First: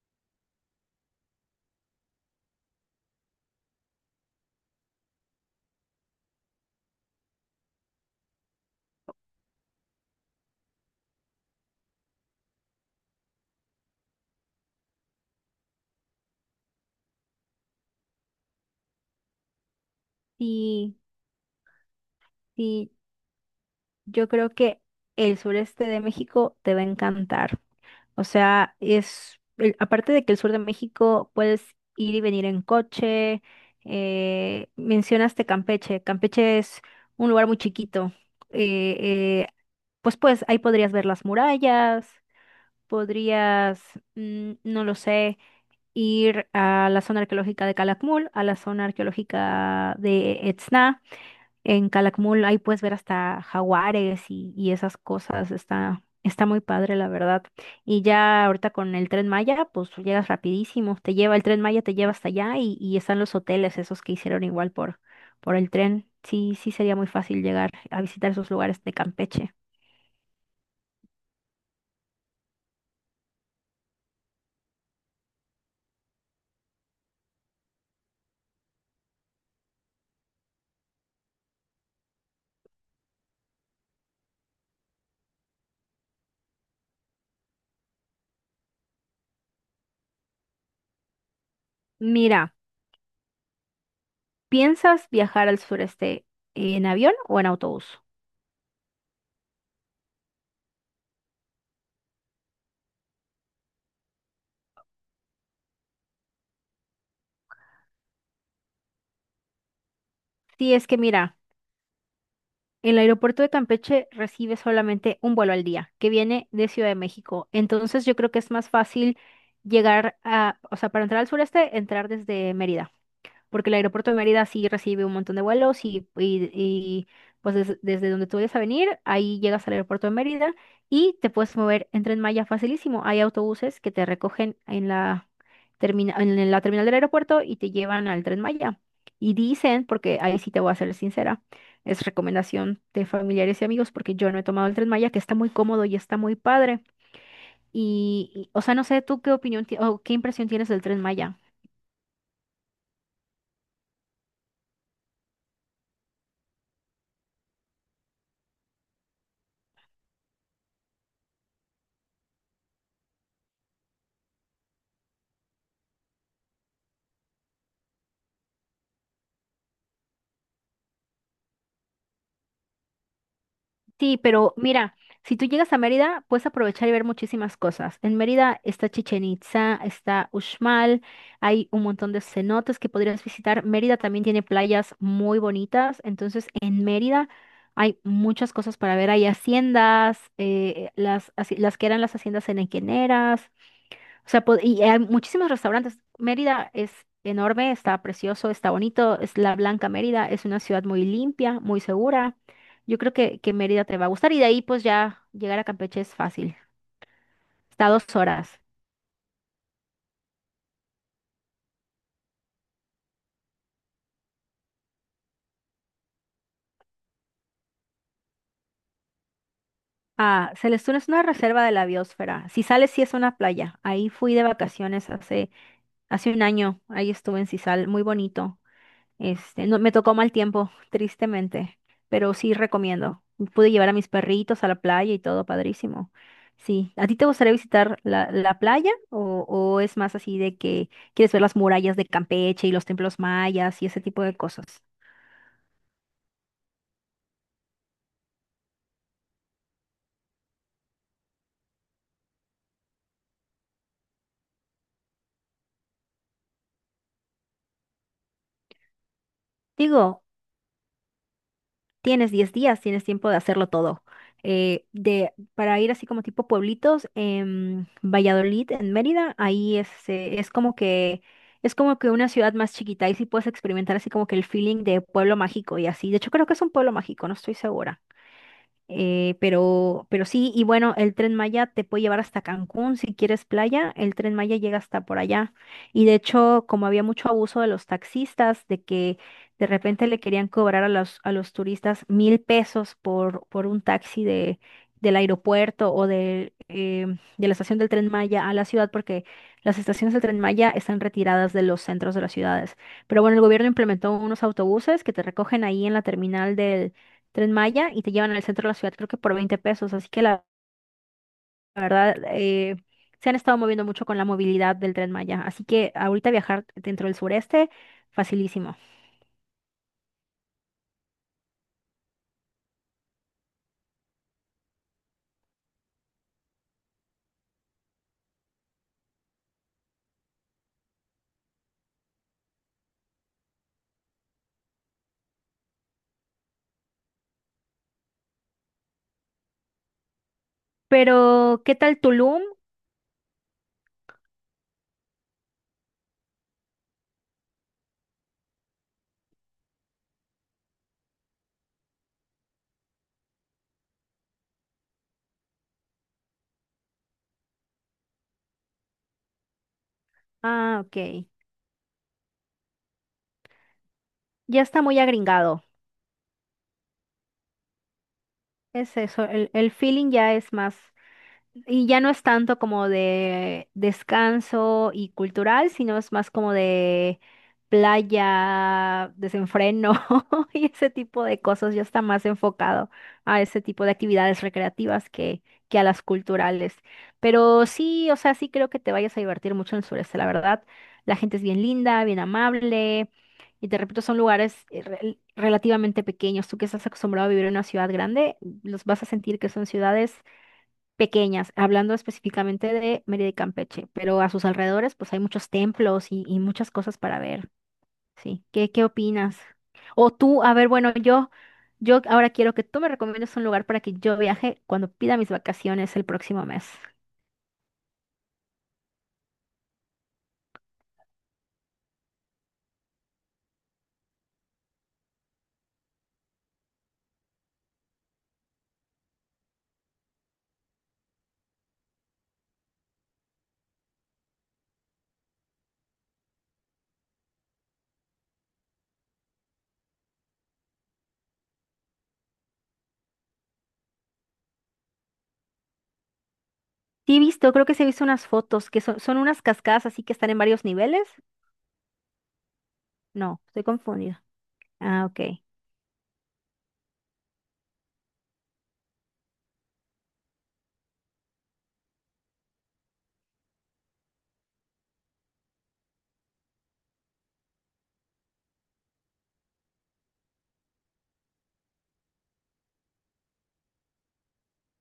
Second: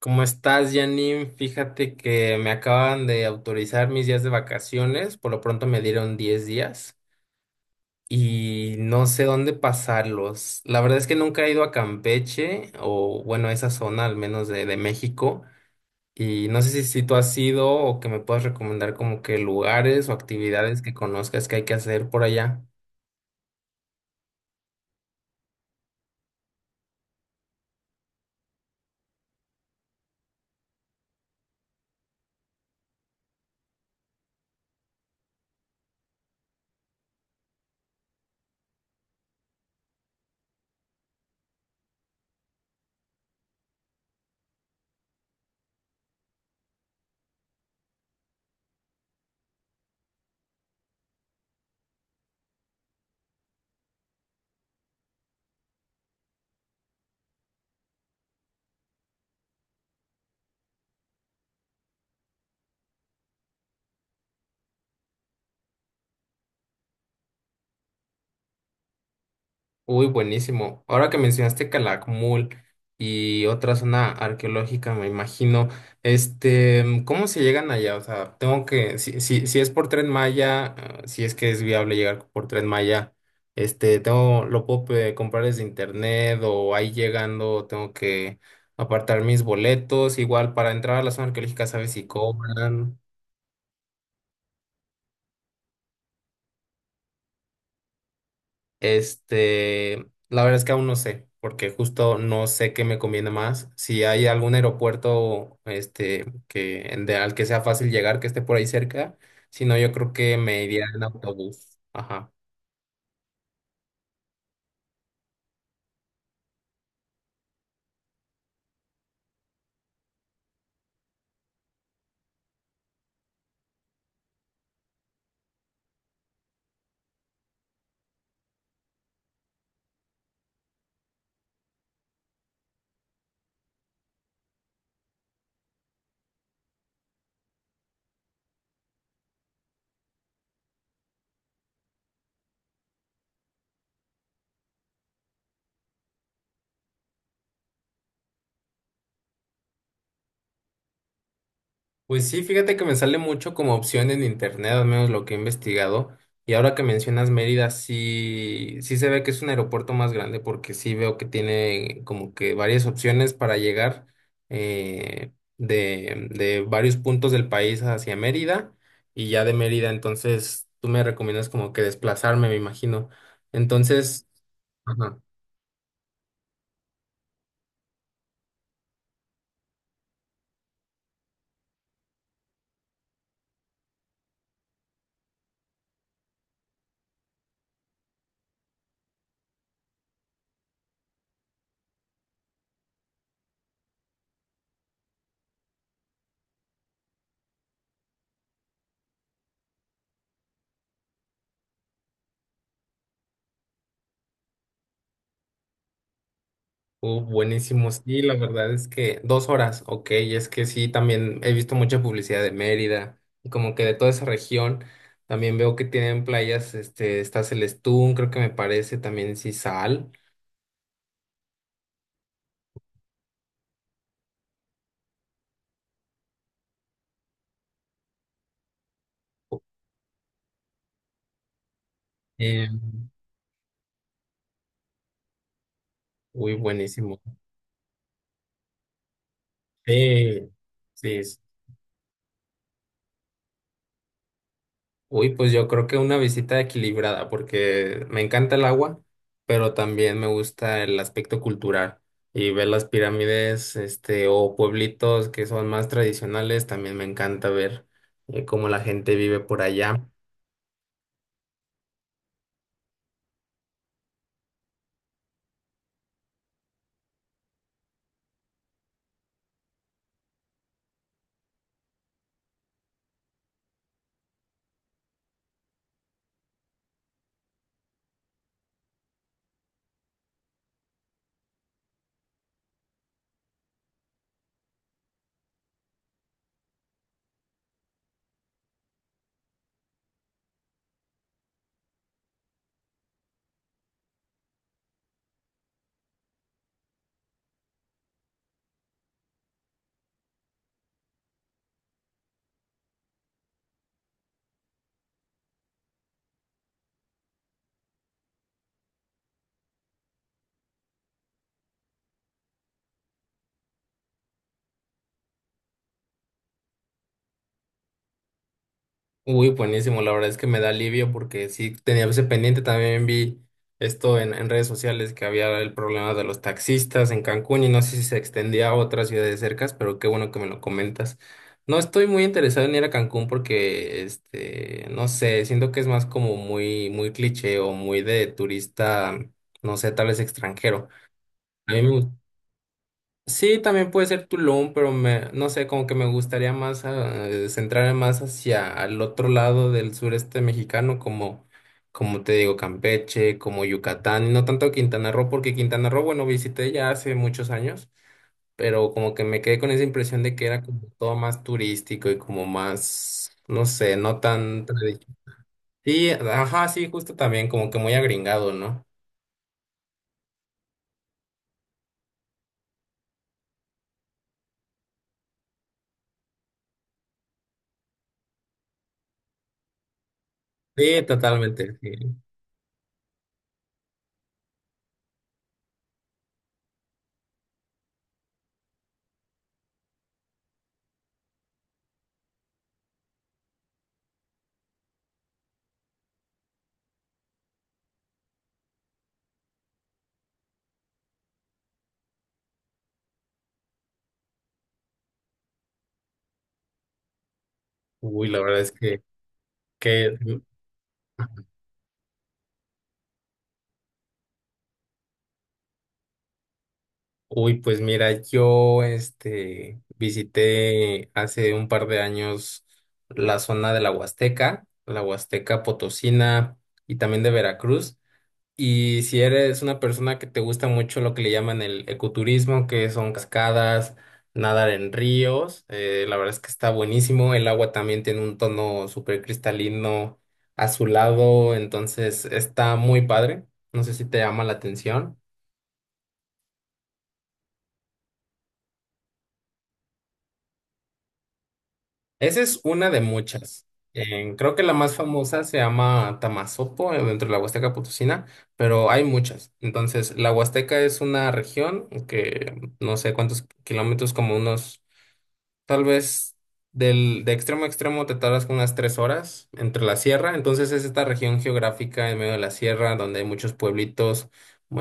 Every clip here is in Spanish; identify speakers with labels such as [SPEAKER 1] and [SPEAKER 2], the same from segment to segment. [SPEAKER 1] ¿Cómo estás, Janine? Fíjate que me acaban de autorizar mis días de vacaciones, por lo pronto me dieron 10 días y no sé dónde pasarlos. La verdad es que nunca he ido a Campeche o bueno, a esa zona al menos de México y no sé si tú has ido o que me puedas recomendar como que lugares o actividades que
[SPEAKER 2] Sí,
[SPEAKER 1] conozcas que hay que hacer por allá.
[SPEAKER 2] sí, yo creo que el sureste de México te va a encantar. O sea, es, aparte de que el sur de México puedes ir y venir en coche, mencionaste Campeche. Campeche es un lugar muy chiquito. eh, eh, pues ahí podrías ver las murallas, podrías, no lo sé, ir a la zona arqueológica de Calakmul, a la zona arqueológica de Etzna. En Calakmul ahí puedes ver hasta jaguares y esas cosas. Está muy padre, la verdad. Y ya ahorita con el Tren Maya, pues llegas rapidísimo. Te lleva, el Tren Maya te lleva hasta allá y están los hoteles, esos que hicieron igual por el tren. Sí, sí sería muy fácil llegar a visitar esos lugares de Campeche.
[SPEAKER 1] Uy, buenísimo. Ahora que mencionaste Calakmul y otra zona arqueológica, me imagino, este, ¿cómo se llegan allá? O sea, tengo que, si es por Tren Maya, ah, si es que es viable llegar por Tren Maya, este, tengo, lo puedo comprar desde internet o ahí llegando tengo que apartar mis boletos, igual para entrar a la zona arqueológica, ¿sabes si
[SPEAKER 2] Mira,
[SPEAKER 1] cobran?
[SPEAKER 2] ¿piensas viajar al sureste en avión o en autobús?
[SPEAKER 1] Este, la verdad es que aún no sé, porque justo no sé qué me conviene más. Si hay algún aeropuerto, este, que al que sea fácil llegar, que esté por ahí cerca, si no, yo creo que me
[SPEAKER 2] Sí,
[SPEAKER 1] iría
[SPEAKER 2] es que
[SPEAKER 1] en
[SPEAKER 2] mira,
[SPEAKER 1] autobús. Ajá.
[SPEAKER 2] el aeropuerto de Campeche recibe solamente un vuelo al día que viene de Ciudad de México. Entonces yo creo que es más fácil llegar a, o sea, para entrar al sureste, entrar desde Mérida. Porque el aeropuerto de Mérida sí recibe un montón de vuelos y desde donde tú vayas a venir, ahí llegas al aeropuerto de Mérida y te puedes mover en Tren Maya facilísimo. Hay autobuses que te recogen en la, en la terminal del aeropuerto y te llevan al Tren Maya. Y dicen, porque ahí sí te voy a ser sincera, es recomendación de familiares y amigos porque yo no he tomado el Tren Maya, que está muy cómodo y está muy padre. O sea, no sé, ¿tú qué opinión o qué impresión tienes del Tren Maya?
[SPEAKER 1] Pues sí, fíjate que me sale mucho como opción en internet, al menos lo que he investigado. Y ahora que mencionas Mérida, sí, sí se ve que es un aeropuerto más grande porque sí veo que tiene como que varias opciones para llegar, eh, de varios puntos del país hacia Mérida y ya de Mérida, entonces tú me recomiendas como que desplazarme, me imagino.
[SPEAKER 2] Sí,
[SPEAKER 1] Entonces...
[SPEAKER 2] pero mira,
[SPEAKER 1] Ajá.
[SPEAKER 2] si tú llegas a Mérida, puedes aprovechar y ver muchísimas cosas. En Mérida está Chichen Itza, está Uxmal, hay un montón de cenotes que podrías visitar. Mérida también tiene playas muy bonitas, entonces en Mérida hay muchas cosas para ver. Hay haciendas, las, las que eran las haciendas henequeneras, o sea, y hay muchísimos restaurantes. Mérida es enorme, está precioso, está bonito. Es la Blanca Mérida, es una ciudad muy limpia, muy segura. Yo creo que Mérida te va a gustar y de ahí pues ya llegar a Campeche es fácil. Está
[SPEAKER 1] Buenísimo,
[SPEAKER 2] a dos
[SPEAKER 1] sí, la
[SPEAKER 2] horas.
[SPEAKER 1] verdad es que dos horas, ok, es que sí, también he visto mucha publicidad de Mérida y como que de toda esa región, también veo que tienen playas, este, está Celestún, creo que me parece, también Sisal.
[SPEAKER 2] Ah, Celestún es una reserva de la biosfera. Sisal es, sí es una playa. Ahí fui de vacaciones hace un año. Ahí estuve en Sisal, muy bonito. Este, no, me tocó mal tiempo, tristemente, pero sí
[SPEAKER 1] eh,
[SPEAKER 2] recomiendo. Pude llevar a mis perritos a la playa y todo, padrísimo.
[SPEAKER 1] Uy,
[SPEAKER 2] Sí, ¿a ti
[SPEAKER 1] buenísimo,
[SPEAKER 2] te gustaría visitar la, la playa o es más así
[SPEAKER 1] sí,
[SPEAKER 2] de que
[SPEAKER 1] sí,
[SPEAKER 2] quieres
[SPEAKER 1] sí.
[SPEAKER 2] ver las murallas de Campeche y los templos mayas y ese tipo de cosas?
[SPEAKER 1] Uy, pues yo creo que una visita equilibrada, porque me encanta el agua, pero también me gusta el aspecto cultural. Y ver las pirámides, este, o pueblitos que son más tradicionales, también me encanta ver cómo la gente vive por allá.
[SPEAKER 2] Digo, tienes 10 días, tienes tiempo de hacerlo todo. Para ir así como tipo pueblitos, en Valladolid, en Mérida, ahí es, es como que una ciudad más chiquita y sí puedes experimentar así como que el feeling de pueblo mágico y así. De hecho, creo que es un pueblo mágico, no estoy segura. Pero sí, y bueno, el Tren Maya te puede llevar hasta Cancún si quieres playa, el Tren Maya llega hasta por allá. Y de hecho, como había mucho abuso de los taxistas, de que de repente le querían cobrar a a los turistas 1000 pesos por un taxi del aeropuerto o de la estación del Tren Maya a la ciudad, porque las estaciones del Tren Maya están retiradas de los centros de las ciudades. Pero bueno, el gobierno implementó unos autobuses que te recogen ahí en la terminal del Tren Maya y te llevan al centro de la ciudad, creo que por 20 pesos. Así que la verdad, se han estado moviendo mucho con la movilidad del Tren Maya. Así que ahorita viajar dentro del sureste, facilísimo.
[SPEAKER 1] Uy, buenísimo, la verdad es que me da alivio porque sí tenía ese pendiente, también vi esto en redes sociales que había el problema de los taxistas en Cancún y no sé si se extendía a otras ciudades cercas, pero qué bueno que me lo comentas. No estoy muy interesado en ir a Cancún porque, este, no sé, siento que es más como muy cliché o muy de turista, no sé, tal vez extranjero.
[SPEAKER 2] Pero,
[SPEAKER 1] A
[SPEAKER 2] ¿qué
[SPEAKER 1] mí me,
[SPEAKER 2] tal
[SPEAKER 1] gust-
[SPEAKER 2] Tulum?
[SPEAKER 1] Sí, también puede ser Tulum, pero me, no sé, como que me gustaría más centrarme más hacia el otro lado del sureste mexicano, como, como te digo, Campeche, como Yucatán, y no tanto Quintana Roo, porque Quintana Roo, bueno, visité ya hace muchos años, pero como que me quedé con esa impresión de que era
[SPEAKER 2] Ah,
[SPEAKER 1] como todo
[SPEAKER 2] ok,
[SPEAKER 1] más turístico y como más, no sé, no
[SPEAKER 2] ya
[SPEAKER 1] tan...
[SPEAKER 2] está muy agringado.
[SPEAKER 1] Sí, ajá, sí, justo también, como que muy agringado, ¿no?
[SPEAKER 2] Es eso, el feeling ya es más. Y ya no es tanto como de descanso y cultural, sino es más como de playa, desenfreno y ese
[SPEAKER 1] Sí,
[SPEAKER 2] tipo de cosas.
[SPEAKER 1] totalmente,
[SPEAKER 2] Ya
[SPEAKER 1] sí.
[SPEAKER 2] está más enfocado a ese tipo de actividades recreativas que a las culturales. Pero sí, o sea, sí creo que te vayas a divertir mucho en el sureste, la verdad. La gente es bien linda, bien amable. Y te repito, son lugares relativamente pequeños. Tú que estás acostumbrado a vivir en una ciudad grande, los vas a sentir que son ciudades pequeñas, hablando específicamente de Mérida y Campeche, pero a sus alrededores pues hay muchos templos y muchas cosas para ver,
[SPEAKER 1] Uy, la
[SPEAKER 2] ¿sí?
[SPEAKER 1] verdad es
[SPEAKER 2] Qué opinas? O
[SPEAKER 1] que
[SPEAKER 2] tú, a ver, bueno, yo ahora quiero que tú me recomiendes un lugar para que yo viaje cuando pida mis vacaciones el próximo mes.
[SPEAKER 1] Uy, pues mira, yo este visité hace un par de años la zona de la Huasteca Potosina y también de Veracruz. Y si eres una persona que te gusta mucho lo que le llaman el ecoturismo, que son cascadas, nadar en ríos, la verdad es que está buenísimo. El agua también tiene un tono súper cristalino, azulado, entonces está muy padre. No sé si te llama la atención.
[SPEAKER 2] Sí, he visto, creo que se he visto unas fotos que son, son unas cascadas así que están en varios niveles.
[SPEAKER 1] Esa es una de
[SPEAKER 2] No, estoy
[SPEAKER 1] muchas.
[SPEAKER 2] confundida.
[SPEAKER 1] Creo que la más
[SPEAKER 2] Ah, ok.
[SPEAKER 1] famosa se llama Tamasopo, dentro de la Huasteca Potosina, pero hay muchas. Entonces, la Huasteca es una región que no sé cuántos kilómetros, como unos. Tal vez del, de extremo a extremo te tardas como unas 3 horas entre la sierra. Entonces es esta región geográfica en medio de la sierra donde hay muchos pueblitos,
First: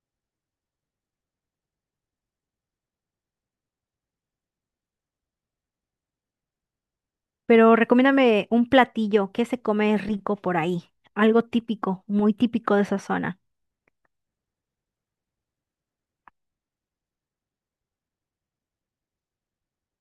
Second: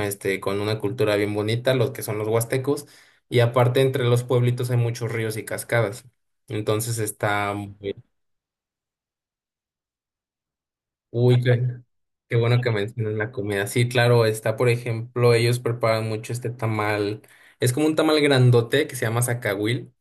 [SPEAKER 1] este, con una cultura bien bonita, los que son los huastecos. Y aparte entre los pueblitos hay muchos ríos y cascadas. Entonces está
[SPEAKER 2] Pero
[SPEAKER 1] muy...
[SPEAKER 2] recomiéndame un platillo que se come rico por ahí,
[SPEAKER 1] Uy,
[SPEAKER 2] algo típico, muy
[SPEAKER 1] qué bueno que
[SPEAKER 2] típico de esa
[SPEAKER 1] mencionas la
[SPEAKER 2] zona.
[SPEAKER 1] comida. Sí, claro, está, por ejemplo, ellos preparan mucho este tamal. Es como un tamal grandote que se llama zacahuil.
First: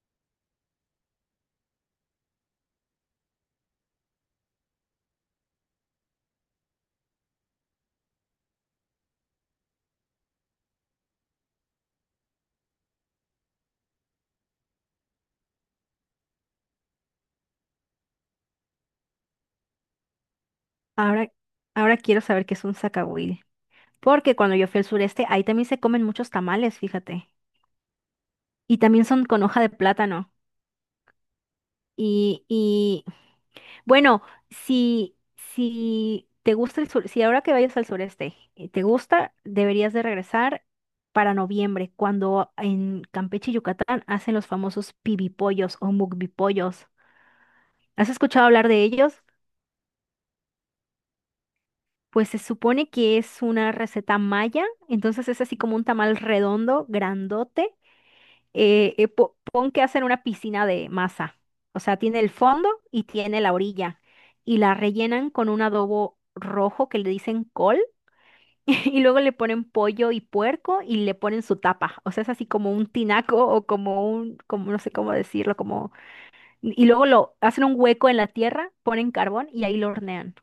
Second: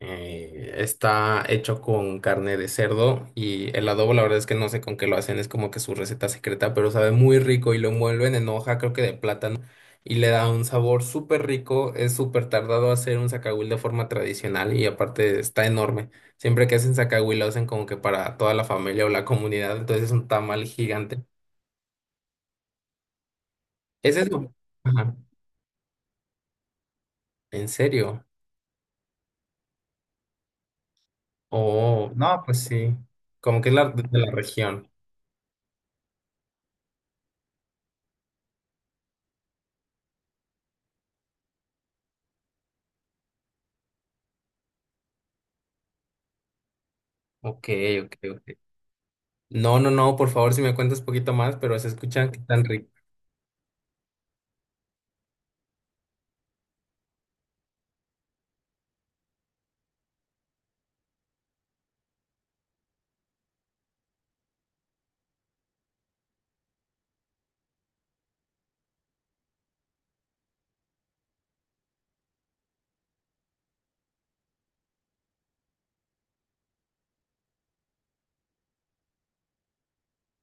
[SPEAKER 1] Está hecho con carne de cerdo y el adobo, la verdad es que no sé con qué lo hacen, es como que su receta secreta, pero sabe muy rico y lo envuelven en hoja, creo que de plátano, y le da un sabor súper rico. Es súper tardado hacer un zacahuil de forma tradicional y aparte está enorme. Siempre que hacen zacahuil lo hacen como que para toda la familia o la comunidad, entonces es un tamal gigante.
[SPEAKER 2] Ahora, ahora quiero saber qué es un zacahuil.
[SPEAKER 1] ¿Es
[SPEAKER 2] Porque
[SPEAKER 1] eso?
[SPEAKER 2] cuando yo fui al
[SPEAKER 1] Ajá.
[SPEAKER 2] sureste, ahí también se comen muchos tamales, fíjate.
[SPEAKER 1] ¿En serio?
[SPEAKER 2] Y también son con hoja de plátano.
[SPEAKER 1] Oh, no,
[SPEAKER 2] Y,
[SPEAKER 1] pues sí,
[SPEAKER 2] y
[SPEAKER 1] como que es la, de
[SPEAKER 2] bueno,
[SPEAKER 1] la región.
[SPEAKER 2] si te gusta el sur, si ahora que vayas al sureste te gusta, deberías de regresar para noviembre, cuando en Campeche y Yucatán hacen los famosos pibipollos o mukbipollos.
[SPEAKER 1] Ok,
[SPEAKER 2] ¿Has
[SPEAKER 1] ok,
[SPEAKER 2] escuchado
[SPEAKER 1] ok.
[SPEAKER 2] hablar de ellos?
[SPEAKER 1] No, no, no, por favor, si me cuentas poquito más, pero se
[SPEAKER 2] Pues
[SPEAKER 1] escucha que
[SPEAKER 2] se
[SPEAKER 1] están
[SPEAKER 2] supone que es una receta maya, entonces es así como un tamal redondo, grandote. Pon que hacen una piscina de masa. O sea, tiene el fondo y tiene la orilla. Y la rellenan con un adobo rojo que le dicen col. Y luego le ponen pollo y puerco y le ponen su tapa. O sea, es así como un tinaco o como un, como no sé cómo decirlo, como... Y luego lo hacen un hueco en la tierra, ponen carbón y ahí lo hornean.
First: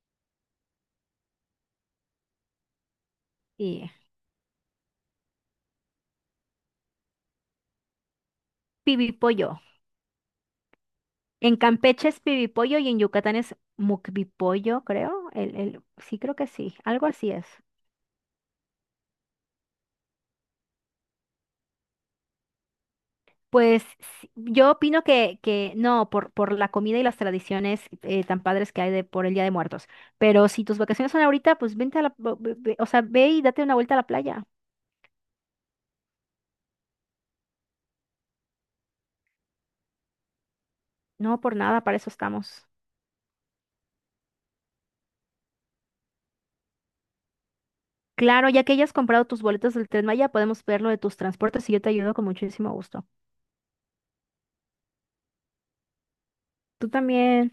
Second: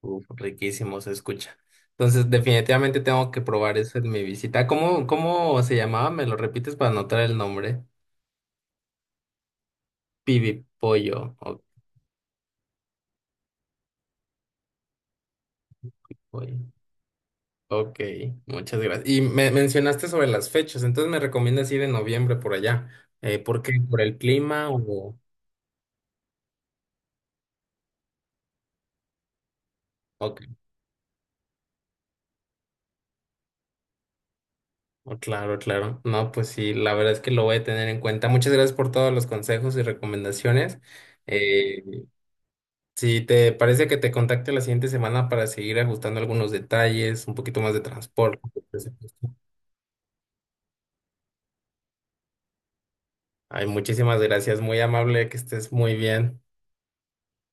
[SPEAKER 1] uf, riquísimo, se escucha. Entonces, definitivamente tengo que probar
[SPEAKER 2] Y
[SPEAKER 1] eso en mi visita. ¿Cómo, cómo se llamaba? ¿Me lo repites para anotar el nombre?
[SPEAKER 2] pibi pollo.
[SPEAKER 1] Pibi Pollo.
[SPEAKER 2] En
[SPEAKER 1] Ok,
[SPEAKER 2] Campeche es pibipollo y en Yucatán es mukbipollo, creo. Sí, creo que
[SPEAKER 1] pollo.
[SPEAKER 2] sí. Algo así es.
[SPEAKER 1] Ok, muchas gracias. Y me mencionaste sobre las fechas, entonces me recomiendas ir en noviembre por allá. ¿Por qué?
[SPEAKER 2] Pues
[SPEAKER 1] ¿Por el
[SPEAKER 2] sí,
[SPEAKER 1] clima
[SPEAKER 2] yo opino
[SPEAKER 1] o...?
[SPEAKER 2] que no, por la comida y las tradiciones tan padres que hay de, por el Día de Muertos.
[SPEAKER 1] Ok,
[SPEAKER 2] Pero si tus vacaciones son ahorita, pues vente a la, o sea, ve y date una vuelta a la playa.
[SPEAKER 1] oh, claro, claro. No, pues sí, la verdad es que lo voy a tener en cuenta. Muchas gracias por todos los consejos y recomendaciones.
[SPEAKER 2] No, por nada, para
[SPEAKER 1] Eh,
[SPEAKER 2] eso estamos.
[SPEAKER 1] Si te parece que te contacte la siguiente semana para seguir ajustando algunos detalles, un poquito más de transporte.
[SPEAKER 2] Claro, ya que hayas comprado
[SPEAKER 1] Por
[SPEAKER 2] tus boletos del Tren Maya, podemos ver lo de tus transportes y yo te ayudo con muchísimo gusto.
[SPEAKER 1] Ay, muchísimas gracias, muy amable, que estés muy bien.
[SPEAKER 2] Tú también.